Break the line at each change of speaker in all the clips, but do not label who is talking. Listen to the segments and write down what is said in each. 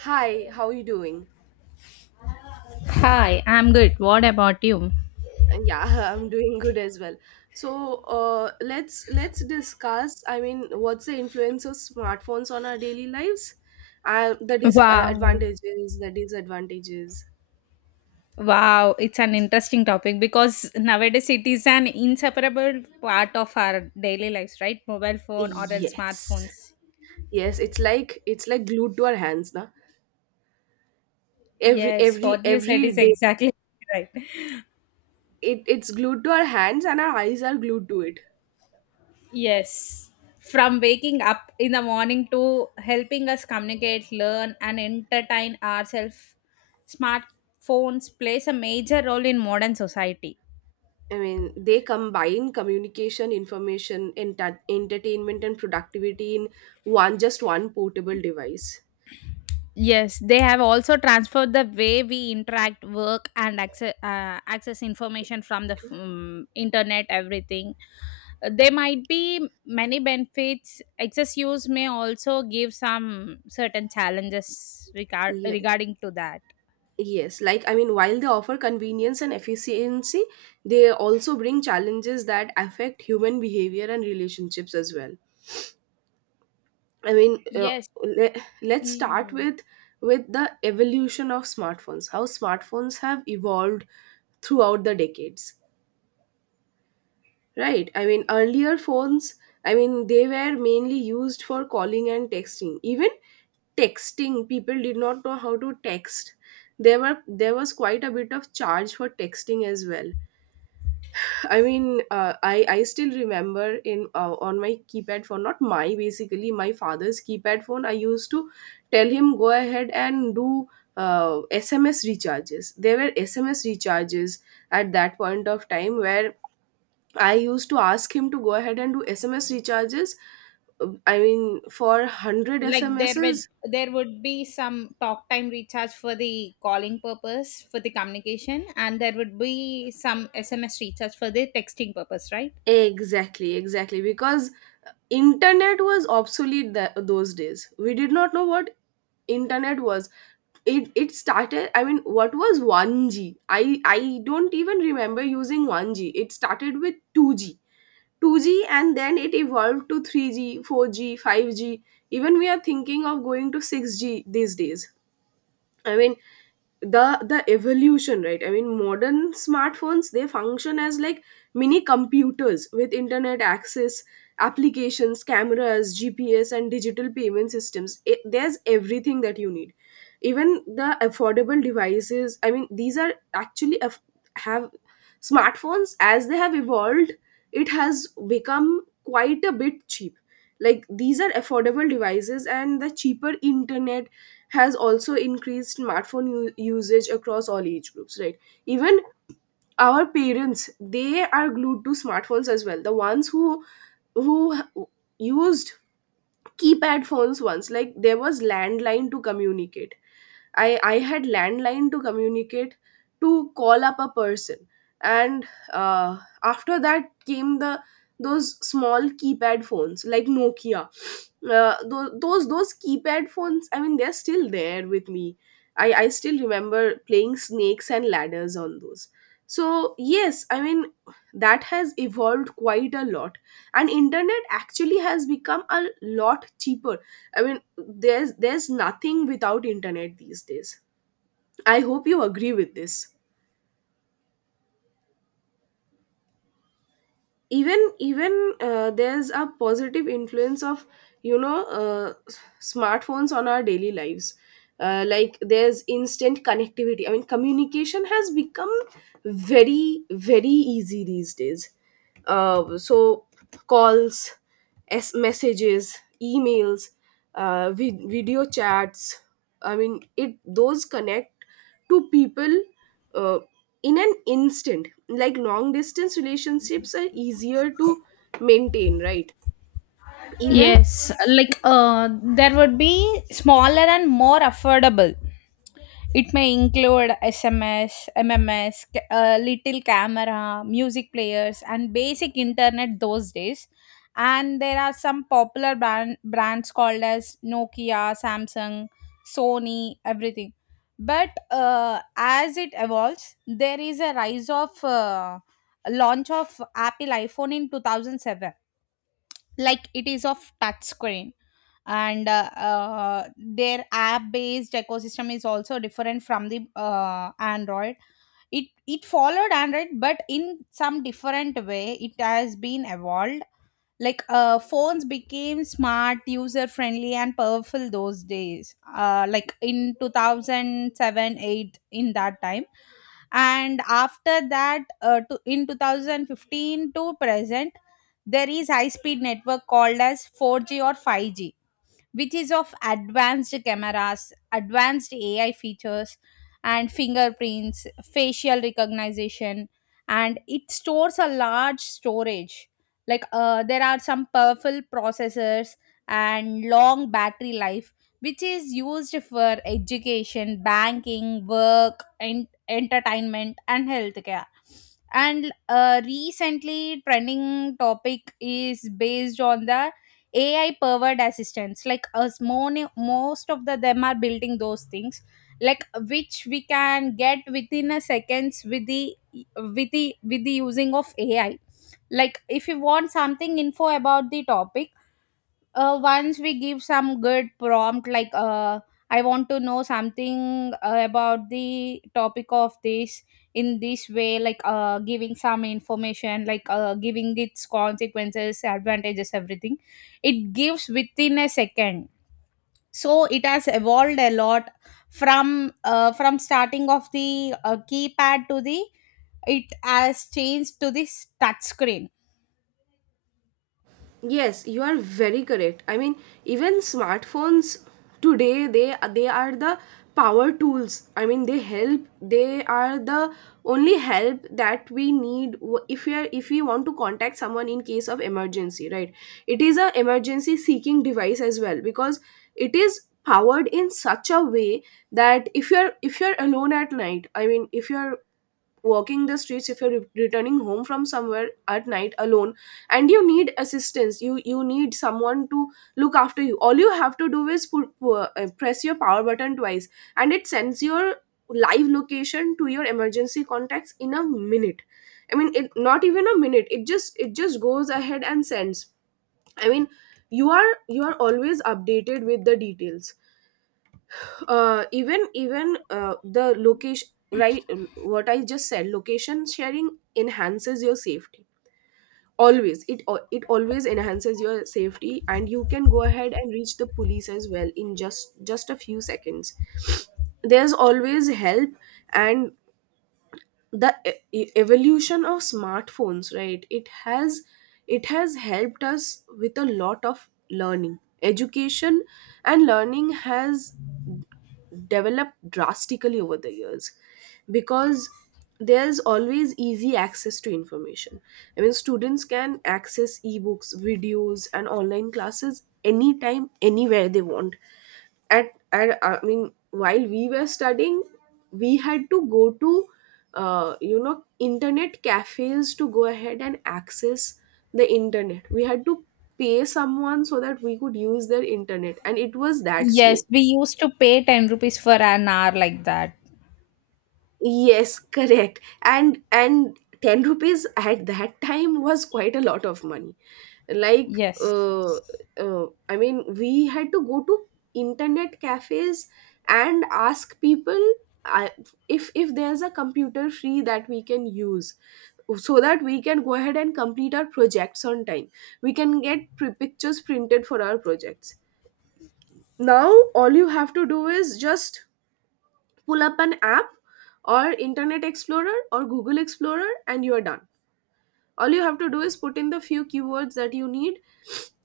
Hi, how are you doing?
Hi, I'm good. What about you?
Uh, Yeah, I'm doing good as well. So let's discuss. I mean, what's the influence of smartphones on our daily lives? The dis
Wow.
advantages, the disadvantages.
Wow, it's an interesting topic because nowadays it is an inseparable part of our daily lives, right? Mobile phone or else
Yes,
smartphones.
yes. It's like glued to our hands, na? Every
Yes,
every
what you said
every
is
day,
exactly right.
it's glued to our hands, and our eyes are glued to it.
Yes. From waking up in the morning to helping us communicate, learn, and entertain ourselves, smartphones plays a major role in modern society.
I mean, they combine communication, information, entertainment, and productivity in one just one portable device.
Yes, they have also transferred the way we interact, work, and access, access information from the internet, everything. There might be many benefits. Excess use may also give some certain challenges
Yeah,
regarding to that.
yes. Like I mean, while they offer convenience and efficiency, they also bring challenges that affect human behavior and relationships as well. I mean, uh,
Yes.
let's start
Mm.
with the evolution of smartphones. How smartphones have evolved throughout the decades. Right. I mean, earlier phones, I mean, they were mainly used for calling and texting. Even texting, people did not know how to text. There was quite a bit of charge for texting as well. I still remember in on my keypad phone, not my, basically my father's keypad phone. I used to tell him go ahead and do SMS recharges. There were SMS recharges at that point of time where I used to ask him to go ahead and do SMS recharges. I mean, for 100
Like
SMSs.
there would be some talk time recharge for the calling purpose for the communication and there would be some SMS recharge for the texting purpose, right?
Exactly, exactly. Because internet was obsolete those days. We did not know what internet was. It started. I mean, what was 1G? I don't even remember using 1G. It started with 2G, and then it evolved to 3G, 4G, 5G. Even we are thinking of going to 6G these days. I mean, the evolution, right? I mean, modern smartphones, they function as like mini computers with internet access, applications, cameras, GPS, and digital payment systems. There's everything that you need, even the affordable devices. I mean, these are actually aff- have smartphones. As they have evolved, it has become quite a bit cheap. Like these are affordable devices, and the cheaper internet has also increased smartphone usage across all age groups, right? Even our parents, they are glued to smartphones as well, the ones who who used keypad phones once. Like there was landline to communicate. I had landline to communicate, to call up a person, and uh, after that came the those small keypad phones like Nokia. Those keypad phones, I mean, they're still there with me. I still remember playing snakes and ladders on those. So yes, I mean, that has evolved quite a lot, and internet actually has become a lot cheaper. I mean, there's nothing without internet these days. I hope you agree with this. Even even There's a positive influence of, you know, smartphones on our daily lives. Like, there's instant connectivity. I mean, communication has become very, very easy these days. So calls, s messages, emails, video chats, I mean, it those connect to people Uh, in an instant. Like, long distance relationships are easier to maintain, right? Even...
Yes, like there would be smaller and more affordable. It may include SMS, MMS, little camera, music players, and basic internet those days. And there are some popular brands called as Nokia, Samsung, Sony, everything. But as it evolves, there is a rise of launch of Apple iPhone in 2007, like it is of touch screen, and their app based ecosystem is also different from the android. It followed android, but in some different way it has been evolved. Like phones became smart, user friendly, and powerful those days, like in 2007, 8, in that time. And after that in 2015 to present there is high speed network called as 4G or 5G, which is of advanced cameras, advanced AI features, and fingerprints, facial recognition, and it stores a large storage. Like there are some powerful processors and long battery life, which is used for education, banking, work, and entertainment, and healthcare. And recently, trending topic is based on the AI powered assistants, like most of the them are building those things, like which we can get within a seconds with the with the using of AI. Like if you want something info about the topic, once we give some good prompt, like I want to know something about the topic of this, in this way, like giving some information, like giving its consequences, advantages, everything, it gives within a second. So it has evolved a lot from from starting of the keypad to the, it has changed to this touch screen.
Yes, you are very correct. I mean, even smartphones today, they are the power tools. I mean, they help. They are the only help that we need. If we are, if we want to contact someone in case of emergency, right? It is a emergency seeking device as well, because it is powered in such a way that if you're alone at night. I mean, if you're walking the streets, if you're returning home from somewhere at night alone and you need assistance, you need someone to look after you, all you have to do is press your power button twice, and it sends your live location to your emergency contacts in a minute. I mean, it not even a minute, it just goes ahead and sends. I mean, you are always updated with the details. Even even The location, right? What I just said, location sharing enhances your safety. Always. It always enhances your safety, and you can go ahead and reach the police as well in just a few seconds. There's always help. And the evolution of smartphones, right? It has helped us with a lot of learning. Education and learning has developed drastically over the years, because there's always easy access to information. I mean, students can access ebooks, videos, and online classes anytime, anywhere they want. At I mean, while we were studying, we had to go to, you know, internet cafes to go ahead and access the internet. We had to pay someone so that we could use their internet, and it was that slow.
Yes, we used to pay 10 rupees for an hour like that.
Yes, correct. And 10 rupees at that time was quite a lot of money. Like
Yes.
uh, I mean, we had to go to internet cafes and ask people uh, if there's a computer free that we can use, so that we can go ahead and complete our projects on time. We can get pictures printed for our projects. Now all you have to do is just pull up an app, or internet explorer or google explorer, and you're done. All you have to do is put in the few keywords that you need,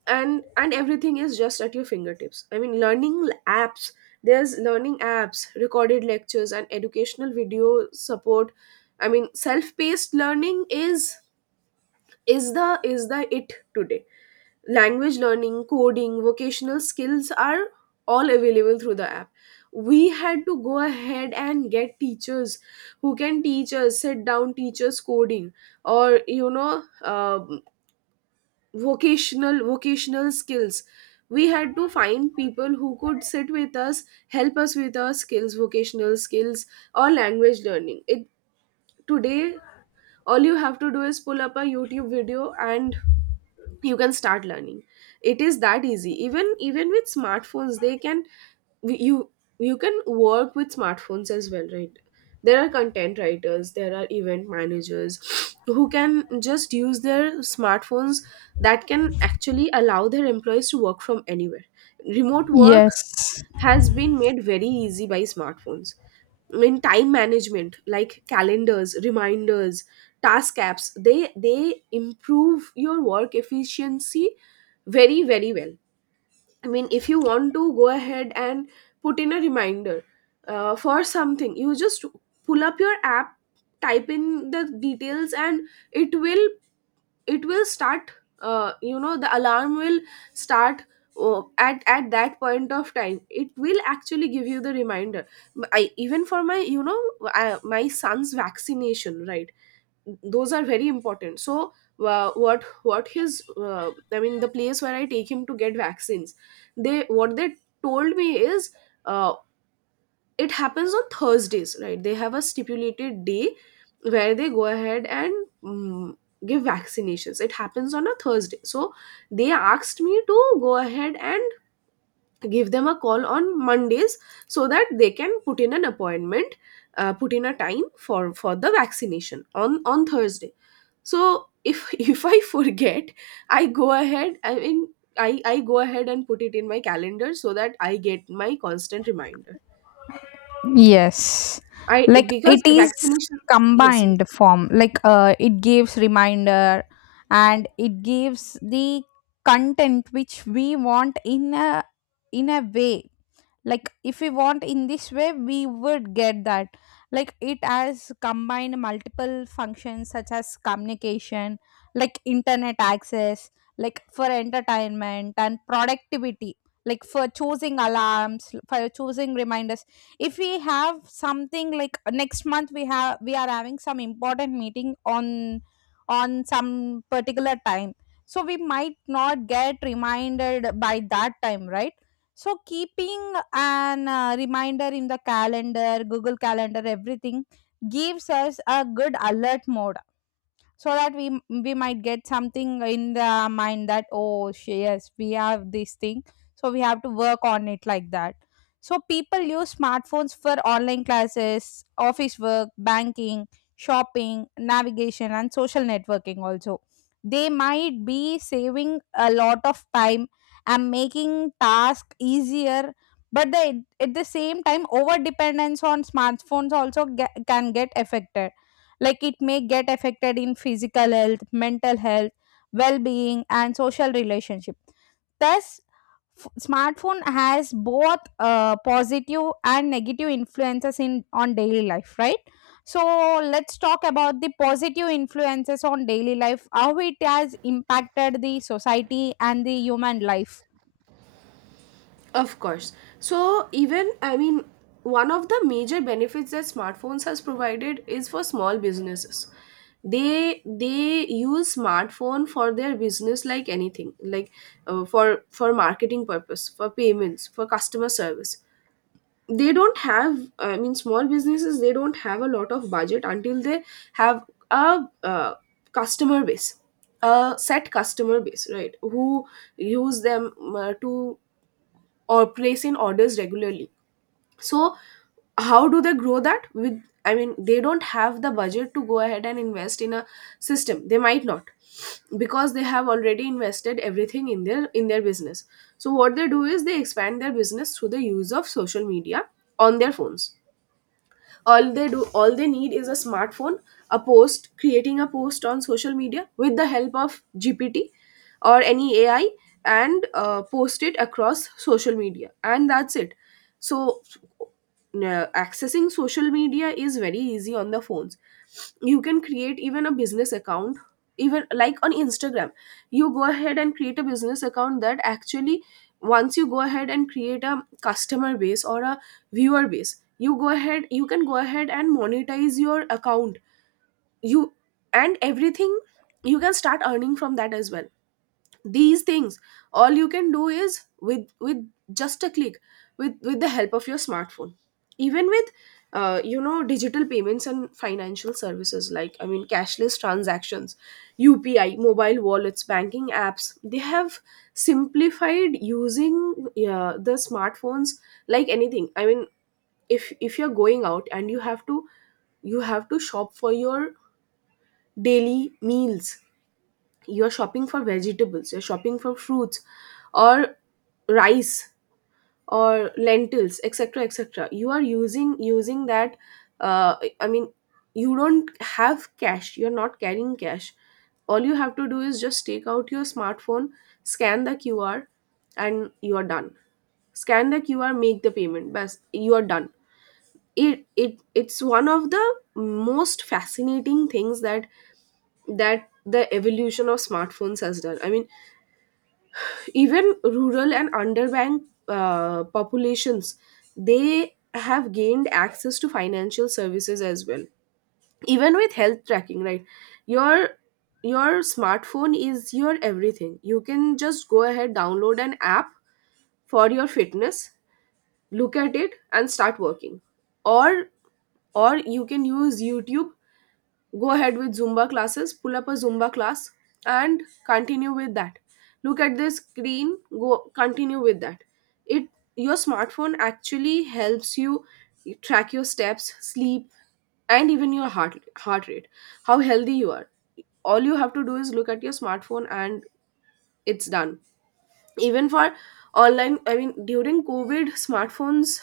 and everything is just at your fingertips. I mean, learning apps, there's learning apps, recorded lectures, and educational video support. I mean, self-paced learning is the it today. Language learning, coding, vocational skills are all available through the app. We had to go ahead and get teachers who can teach us, sit down teachers coding, or, you know, um, vocational skills. We had to find people who could sit with us, help us with our skills, vocational skills or language learning. It Today, all you have to do is pull up a YouTube video, and you can start learning. It is that easy. Even even with smartphones they can, you you can work with smartphones as well, right? There are content writers, there are event managers who can just use their smartphones, that can actually allow their employees to work from anywhere. Remote work
Yes,
has been made very easy by smartphones. In time management, like calendars, reminders, task apps, they improve your work efficiency very, very well. I mean, if you want to go ahead and put in a reminder for something, you just pull up your app, type in the details, and it will start. The alarm will start at that point of time. It will actually give you the reminder. I even for my you know I, My son's vaccination, right? Those are very important. So, what his I mean, the place where I take him to get vaccines, they what they told me is, uh, it happens on Thursdays, right? They have a stipulated day where they go ahead and, mm, give vaccinations. It happens on a Thursday. So they asked me to go ahead and give them a call on Mondays, so that they can put in an appointment, put in a time for the vaccination on Thursday. So if if I forget, I go ahead. I mean, I go ahead and put it in my calendar so that I get my constant reminder.
yes.
I,
Like
because
it is
vaccination, yes,
combined form. Like it gives reminder and it gives the content which we want in a way. Like if we want in this way, we would get that. Like it has combined multiple functions such as communication, like internet access, like for entertainment and productivity, like for choosing alarms, for choosing reminders. If we have something like next month, we are having some important meeting on some particular time, so we might not get reminded by that time, right? So keeping an reminder in the calendar, Google Calendar, everything gives us a good alert mode, so that we might get something in the mind that, oh yes, we have this thing, so we have to work on it, like that. So people use smartphones for online classes, office work, banking, shopping, navigation, and social networking also. They might be saving a lot of time and making tasks easier, but they, at the same time, over dependence on smartphones also can get affected. Like it may get affected in physical health, mental health, well-being, and social relationship. Thus smartphone has both positive and negative influences in on daily life, right? So let's talk about the positive influences on daily life, how it has impacted the society and the human life.
of course. So even, I mean, one of the major benefits that smartphones has provided is for small businesses. They use smartphone for their business like anything, like for marketing purpose, for payments, for customer service. They don't have, I mean small businesses, they don't have a lot of budget until they have a customer base, a set customer base, right, who use them to or place in orders regularly. So how do they grow that with, I mean they don't have the budget to go ahead and invest in a system. They might not, because they have already invested everything in their business. So what they do is they expand their business through the use of social media on their phones. All they do, all they need is a smartphone. A post, creating a post on social media with the help of GPT or any AI, and post it across social media, and that's it. So uh, accessing social media is very easy on the phones. You can create even a business account, even like on Instagram. You go ahead and create a business account that actually, once you go ahead and create a customer base or a viewer base, you go ahead, you can go ahead and monetize your account, you and everything, you can start earning from that as well. These things, all you can do is with just a click, with the help of your smartphone. Even with you know, digital payments and financial services, like I mean cashless transactions, UPI, mobile wallets, banking apps, they have simplified using the smartphones like anything. I mean, if you're going out and you have to, you have to shop for your daily meals, you're shopping for vegetables, you're shopping for fruits, or rice, or lentils, etc., etc., you are using that. uh, I mean, you don't have cash, you're not carrying cash. All you have to do is just take out your smartphone, scan the QR, and you are done. Scan the QR, make the payment, bas, you are done. It's one of the most fascinating things that the evolution of smartphones has done. I mean, even rural and underbanked populations, they have gained access to financial services as well. Even with health tracking, right, your your smartphone is your everything. You can just go ahead, download an app for your fitness, look at it and start working, or or you can use YouTube. Go ahead with Zumba classes, pull up a Zumba class and continue with that. Look at the screen, go, continue with that. It, your smartphone actually helps you track your steps, sleep, and even your heart rate, how healthy you are. All you have to do is look at your smartphone and it's done. Even for online, I mean during COVID, smartphones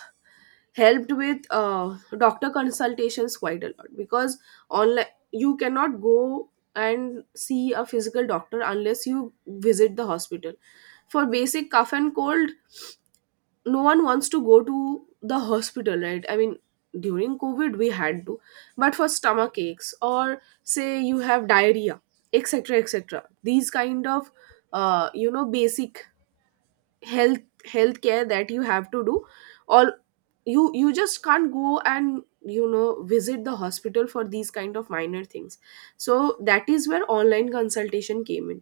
helped with doctor consultations quite a lot, because online you cannot go and see a physical doctor unless you visit the hospital. For basic cough and cold, no one wants to go to the hospital, right? I mean during COVID we had to, but for stomach aches, or say you have diarrhea, etc., etc., these kind of you know, basic health, healthcare that you have to do, or you just can't go and, you know, visit the hospital for these kind of minor things. So that is where online consultation came in,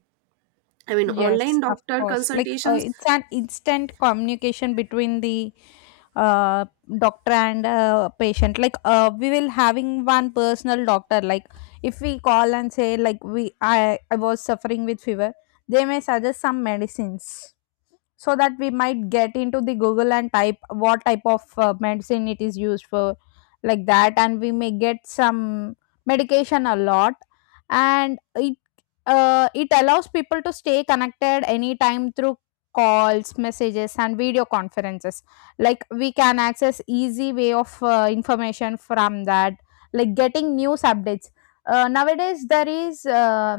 I mean
Yes,
online
of
doctor
course. Like
consultations.
it's an instant communication between the uh, doctor and patient. Like we will having one personal doctor. Like if we call and say like we I was suffering with fever, they may suggest some medicines, so that we might get into the google and type what type of medicine it is used for, like that, and we may get some medication a lot. And it allows people to stay connected anytime through calls, messages, and video conferences. Like we can access easy way of information from that, like getting news updates. Nowadays there is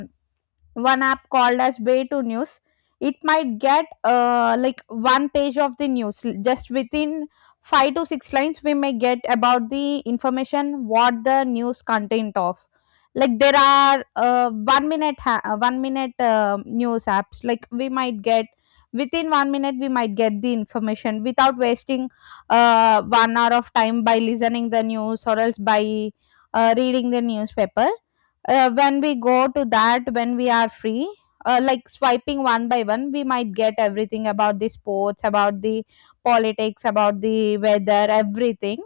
one app called as way to news. It might get like one page of the news just within five to six lines, we may get about the information what the news content of. Like there are 1 minute news apps, like we might get within 1 minute, we might get the information without wasting 1 hour of time by listening the news or else by reading the newspaper, when we go to that, when we are free. Like swiping one by one, we might get everything about the sports, about the politics, about the weather, everything.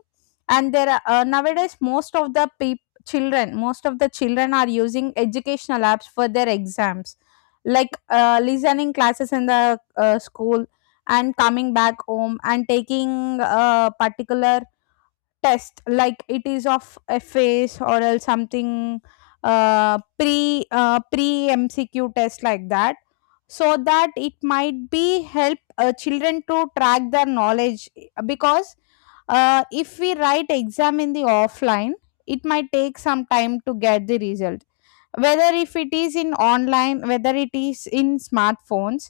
And there are nowadays most of the children, most of the children are using educational apps for their exams, like listening classes in the school and coming back home and taking a particular test, like it is of a phase or else something, pre MCQ test, like that, so that it might be help children to track their knowledge. Because if we write exam in the offline, it might take some time to get the result, whether if it is in online, whether it is in smartphones,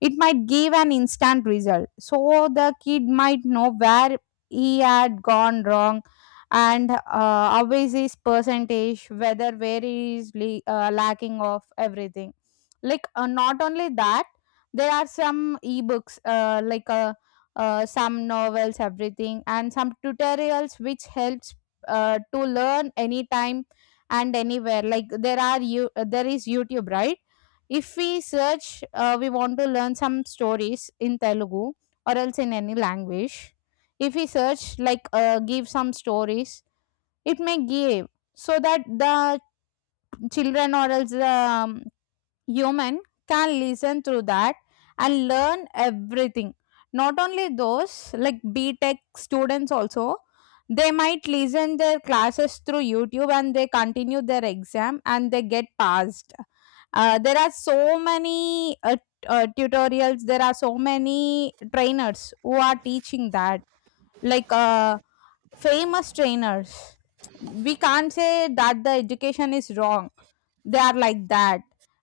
it might give an instant result, so the kid might know where he had gone wrong. And always his percentage, whether where he is lacking of everything. Like not only that, there are some ebooks, some novels, everything, and some tutorials which helps to learn anytime and anywhere. Like there is youtube, right? If we search, we want to learn some stories in telugu or else in any language, if we search, like give some stories, it may give, so that the children or else the human can listen through that and learn everything. Not only those, like B Tech students also, they might listen their classes through youtube and they continue their exam and they get passed. There are so many tutorials, there are so many trainers who are teaching that, like famous trainers. We can't say that the education is wrong. They are like that.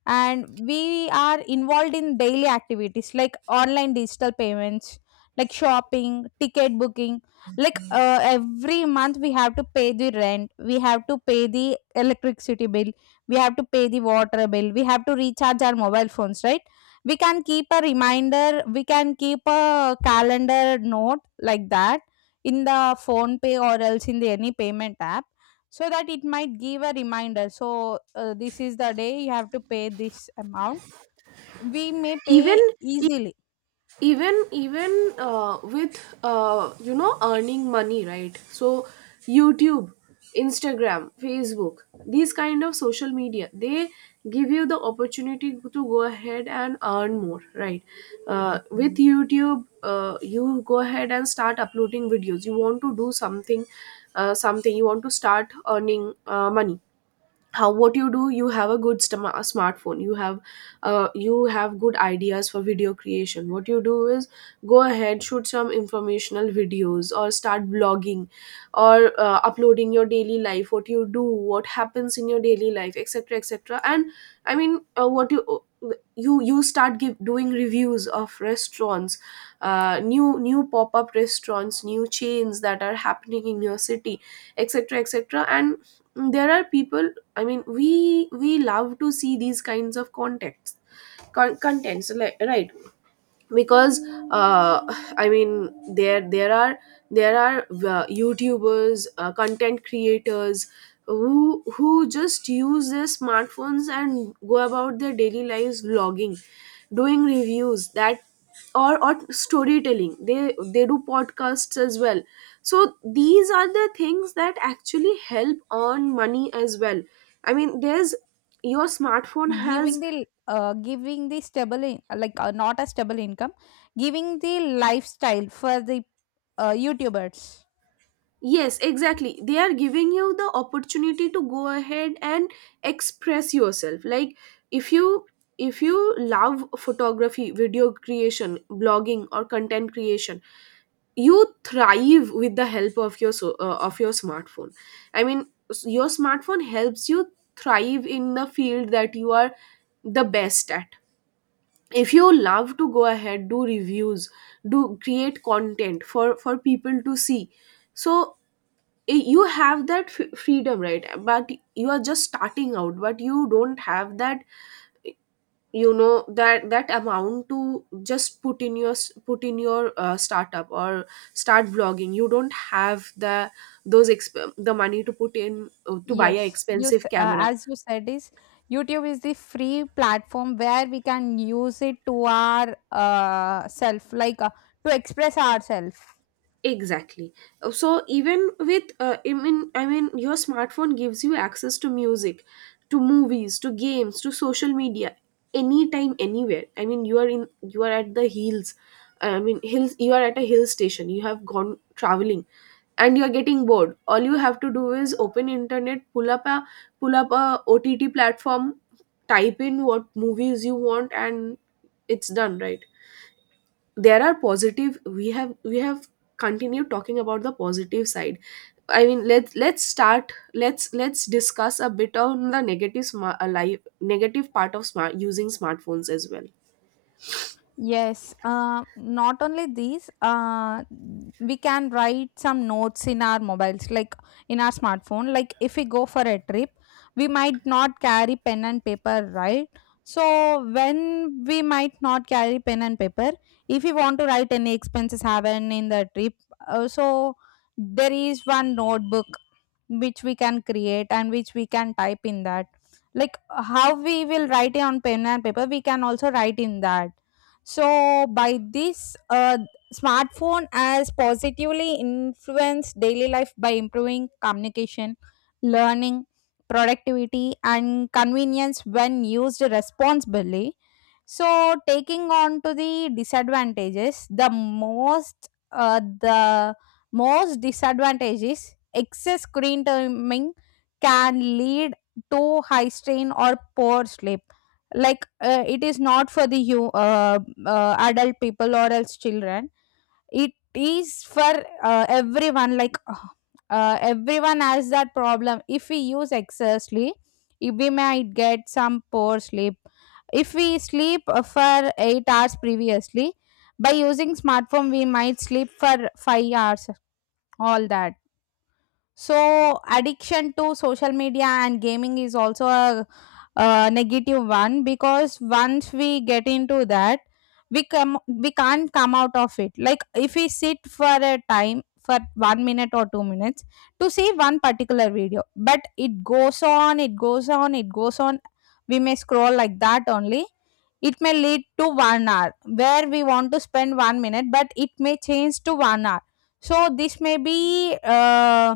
And we are involved in daily activities like online digital payments, like shopping, ticket booking. Like every month, we have to pay the rent, we have to pay the electricity bill, we have to pay the water bill, we have to recharge our mobile phones, right? We can keep a reminder, we can keep a calendar note, like that, in the phone pay or else in the any payment app, so that it might give a reminder, so this is the day you have to pay this amount, we may
even
pay easily.
even even uh, with you know, earning money, right? So YouTube, Instagram, Facebook, these kind of social media, they give you the opportunity to go ahead and earn more, right? With YouTube, you go ahead and start uploading videos. You want to do something, something you want to start earning money. How, what you do, you have a good stom- a smartphone you have good ideas for video creation. What you do is go ahead, shoot some informational videos, or start blogging, or uploading your daily life, what you do, what happens in your daily life, etc., etc., and I mean, what you start give, doing reviews of restaurants, new, new pop-up restaurants, new chains that are happening in your city, etc., etc. And there are people, I mean, we love to see these kinds of contexts, contents, like, right? Because uh, I mean, there there are there are youtubers, content creators, who just use their smartphones and go about their daily lives vlogging, doing reviews that, or storytelling, they do podcasts as well. So these are the things that actually help earn money as well. I mean there's, your smartphone has.
Giving the stable in, like not a stable income, giving the lifestyle for the youtubers.
Yes, exactly. They are giving you the opportunity to go ahead and express yourself. Like if you, if you love photography, video creation, blogging or content creation, you thrive with the help of your so, of your smartphone. I mean, your smartphone helps you thrive in the field that you are the best at. If you love to go ahead, do reviews, do create content for people to see. So you have that freedom, right, but you are just starting out, but you don't have that, you know, that that amount to just put in your startup, or start vlogging. You don't have the, those the money to put in to buy a
Yes,
expensive camera.
as you said is, youtube is the free platform where we can use it to our self, like to express ourselves.
Exactly. So even with I mean your smartphone gives you access to music, to movies, to games, to social media anytime anywhere. I mean you are in, you are at the hills. I mean hills, you are at a hill station. You have gone traveling and you are getting bored. All you have to do is open internet, pull up a, pull up a OTT platform, type in what movies you want and it's done, right? There are positive, we have continued talking about the positive side. I mean, let's start let's discuss a bit on the negative smart life, negative part of smart, using smartphones as well.
Yes, not only these, we can write some notes in our mobiles, like in our smartphone. Like if we go for a trip, we might not carry pen and paper, right? So, when we might not carry pen and paper, if we want to write any expenses happen in the trip, so there is one notebook which we can create and which we can type in that, like how we will write it on pen and paper, we can also write in that. So by this, smartphone has positively influenced daily life by improving communication, learning, productivity, and convenience when used responsibly. So taking on to the disadvantages, the most disadvantage is excess screen timing can lead to high strain or poor sleep. Like it is not for the you adult people or else children. It is for everyone. Like everyone has that problem. If we use excessively, we might get some poor sleep. If we sleep for 8 hours previously, by using smartphone we might sleep for 5 hours, all that. So, addiction to social media and gaming is also a negative one, because once we get into that, we can't come out of it. Like if we sit for a time for 1 minute or 2 minutes to see one particular video, but it goes on, it goes on, it goes on. We may scroll like that only. It may lead to 1 hour where we want to spend 1 minute, but it may change to 1 hour. So this may be.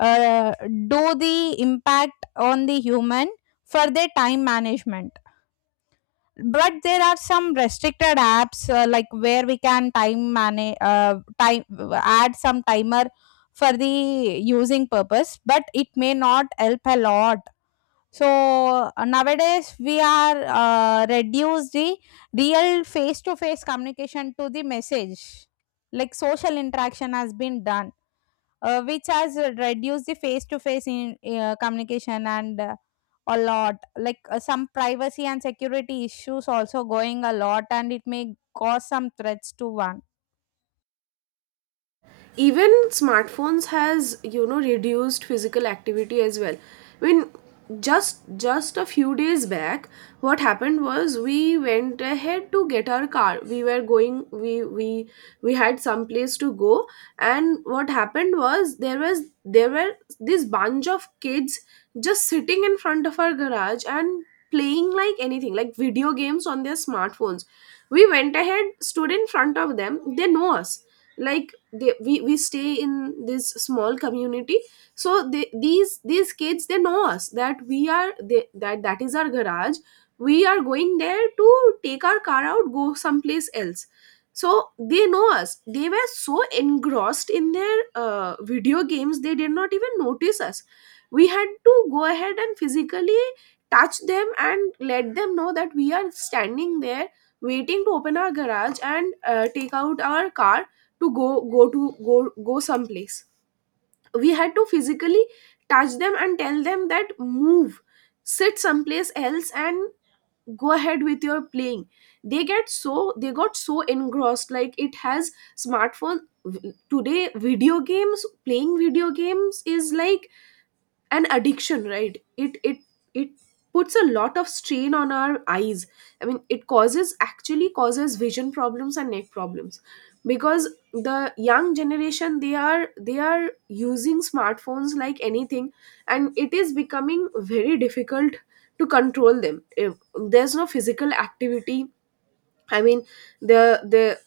uh, do the impact on the human for their time management, but there are some restricted apps, like where we can time manage time, add some timer for the using purpose, but it may not help a lot. So nowadays we are reduce the real face to face communication to the message, like social interaction has been done, which has reduced the communication and a lot, like some privacy and security issues also going a lot, and it may cause some threats to one.
Even smartphones has, you know, reduced physical activity as well. I mean, just a few days back, what happened was, we went ahead to get our car, we were going, we we had some place to go. And what happened was there was, there were this bunch of kids just sitting in front of our garage and playing like anything, like video games on their smartphones. We went ahead, stood in front of them, they know us, like they, we stay in this small community, so they, these kids, they know us, that we are they, that that is our garage, we are going there to take our car out, go someplace else. So they know us, they were so engrossed in their video games, they did not even notice us. We had to go ahead and physically touch them and let them know that we are standing there waiting to open our garage and take out our car, to go, go to go go someplace. We had to physically touch them and tell them that, move, sit someplace else and go ahead with your playing. They get so, they got so engrossed, like it has, smartphone, today video games, playing video games is like an addiction, right? It puts a lot of strain on our eyes. I mean, it causes, actually causes vision problems and neck problems, because the young generation, they are using smartphones like anything, and it is becoming very difficult to control them if there's no physical activity. I mean, the the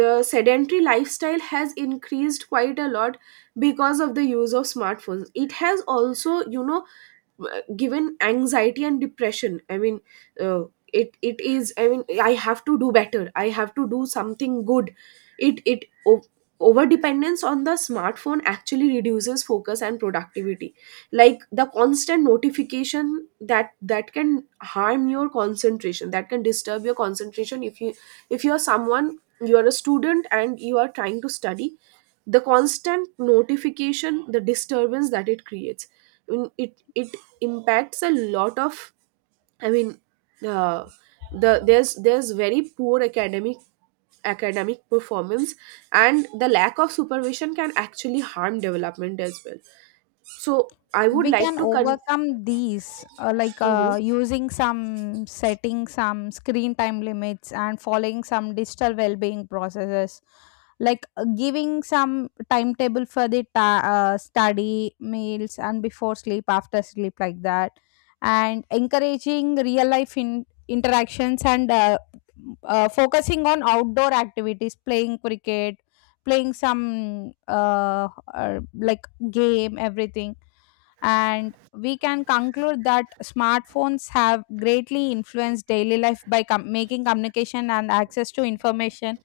the sedentary lifestyle has increased quite a lot because of the use of smartphones. It has also, you know, given anxiety and depression. I mean, uh, it is, I mean, I have to do better, I have to do something good. it it o- Over dependence on the smartphone actually reduces focus and productivity. Like the constant notification, that can harm your concentration, that can disturb your concentration. If you, if you are someone, you are a student and you are trying to study, the constant notification, the disturbance that it creates, I mean, it impacts a lot of, I mean, uh, the, there's very poor academic, academic performance, and the lack of supervision can actually harm development as well. So I would
We
like
can
to con.
overcome these,
Mhm.
using some setting some screen time limits and following some digital well-being processes, like giving some timetable for the study, meals, and before sleep, after sleep, like that, and encouraging real life interactions, and focusing on outdoor activities, playing cricket, playing some uh, like game, everything. And we can conclude that smartphones have greatly influenced daily life by making communication and access to information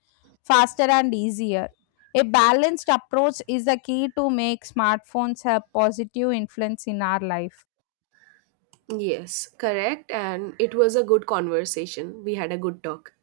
faster and easier. A balanced approach is the key to make smartphones a positive influence in our life.
Yes, correct, and it was a good conversation. We had a good talk.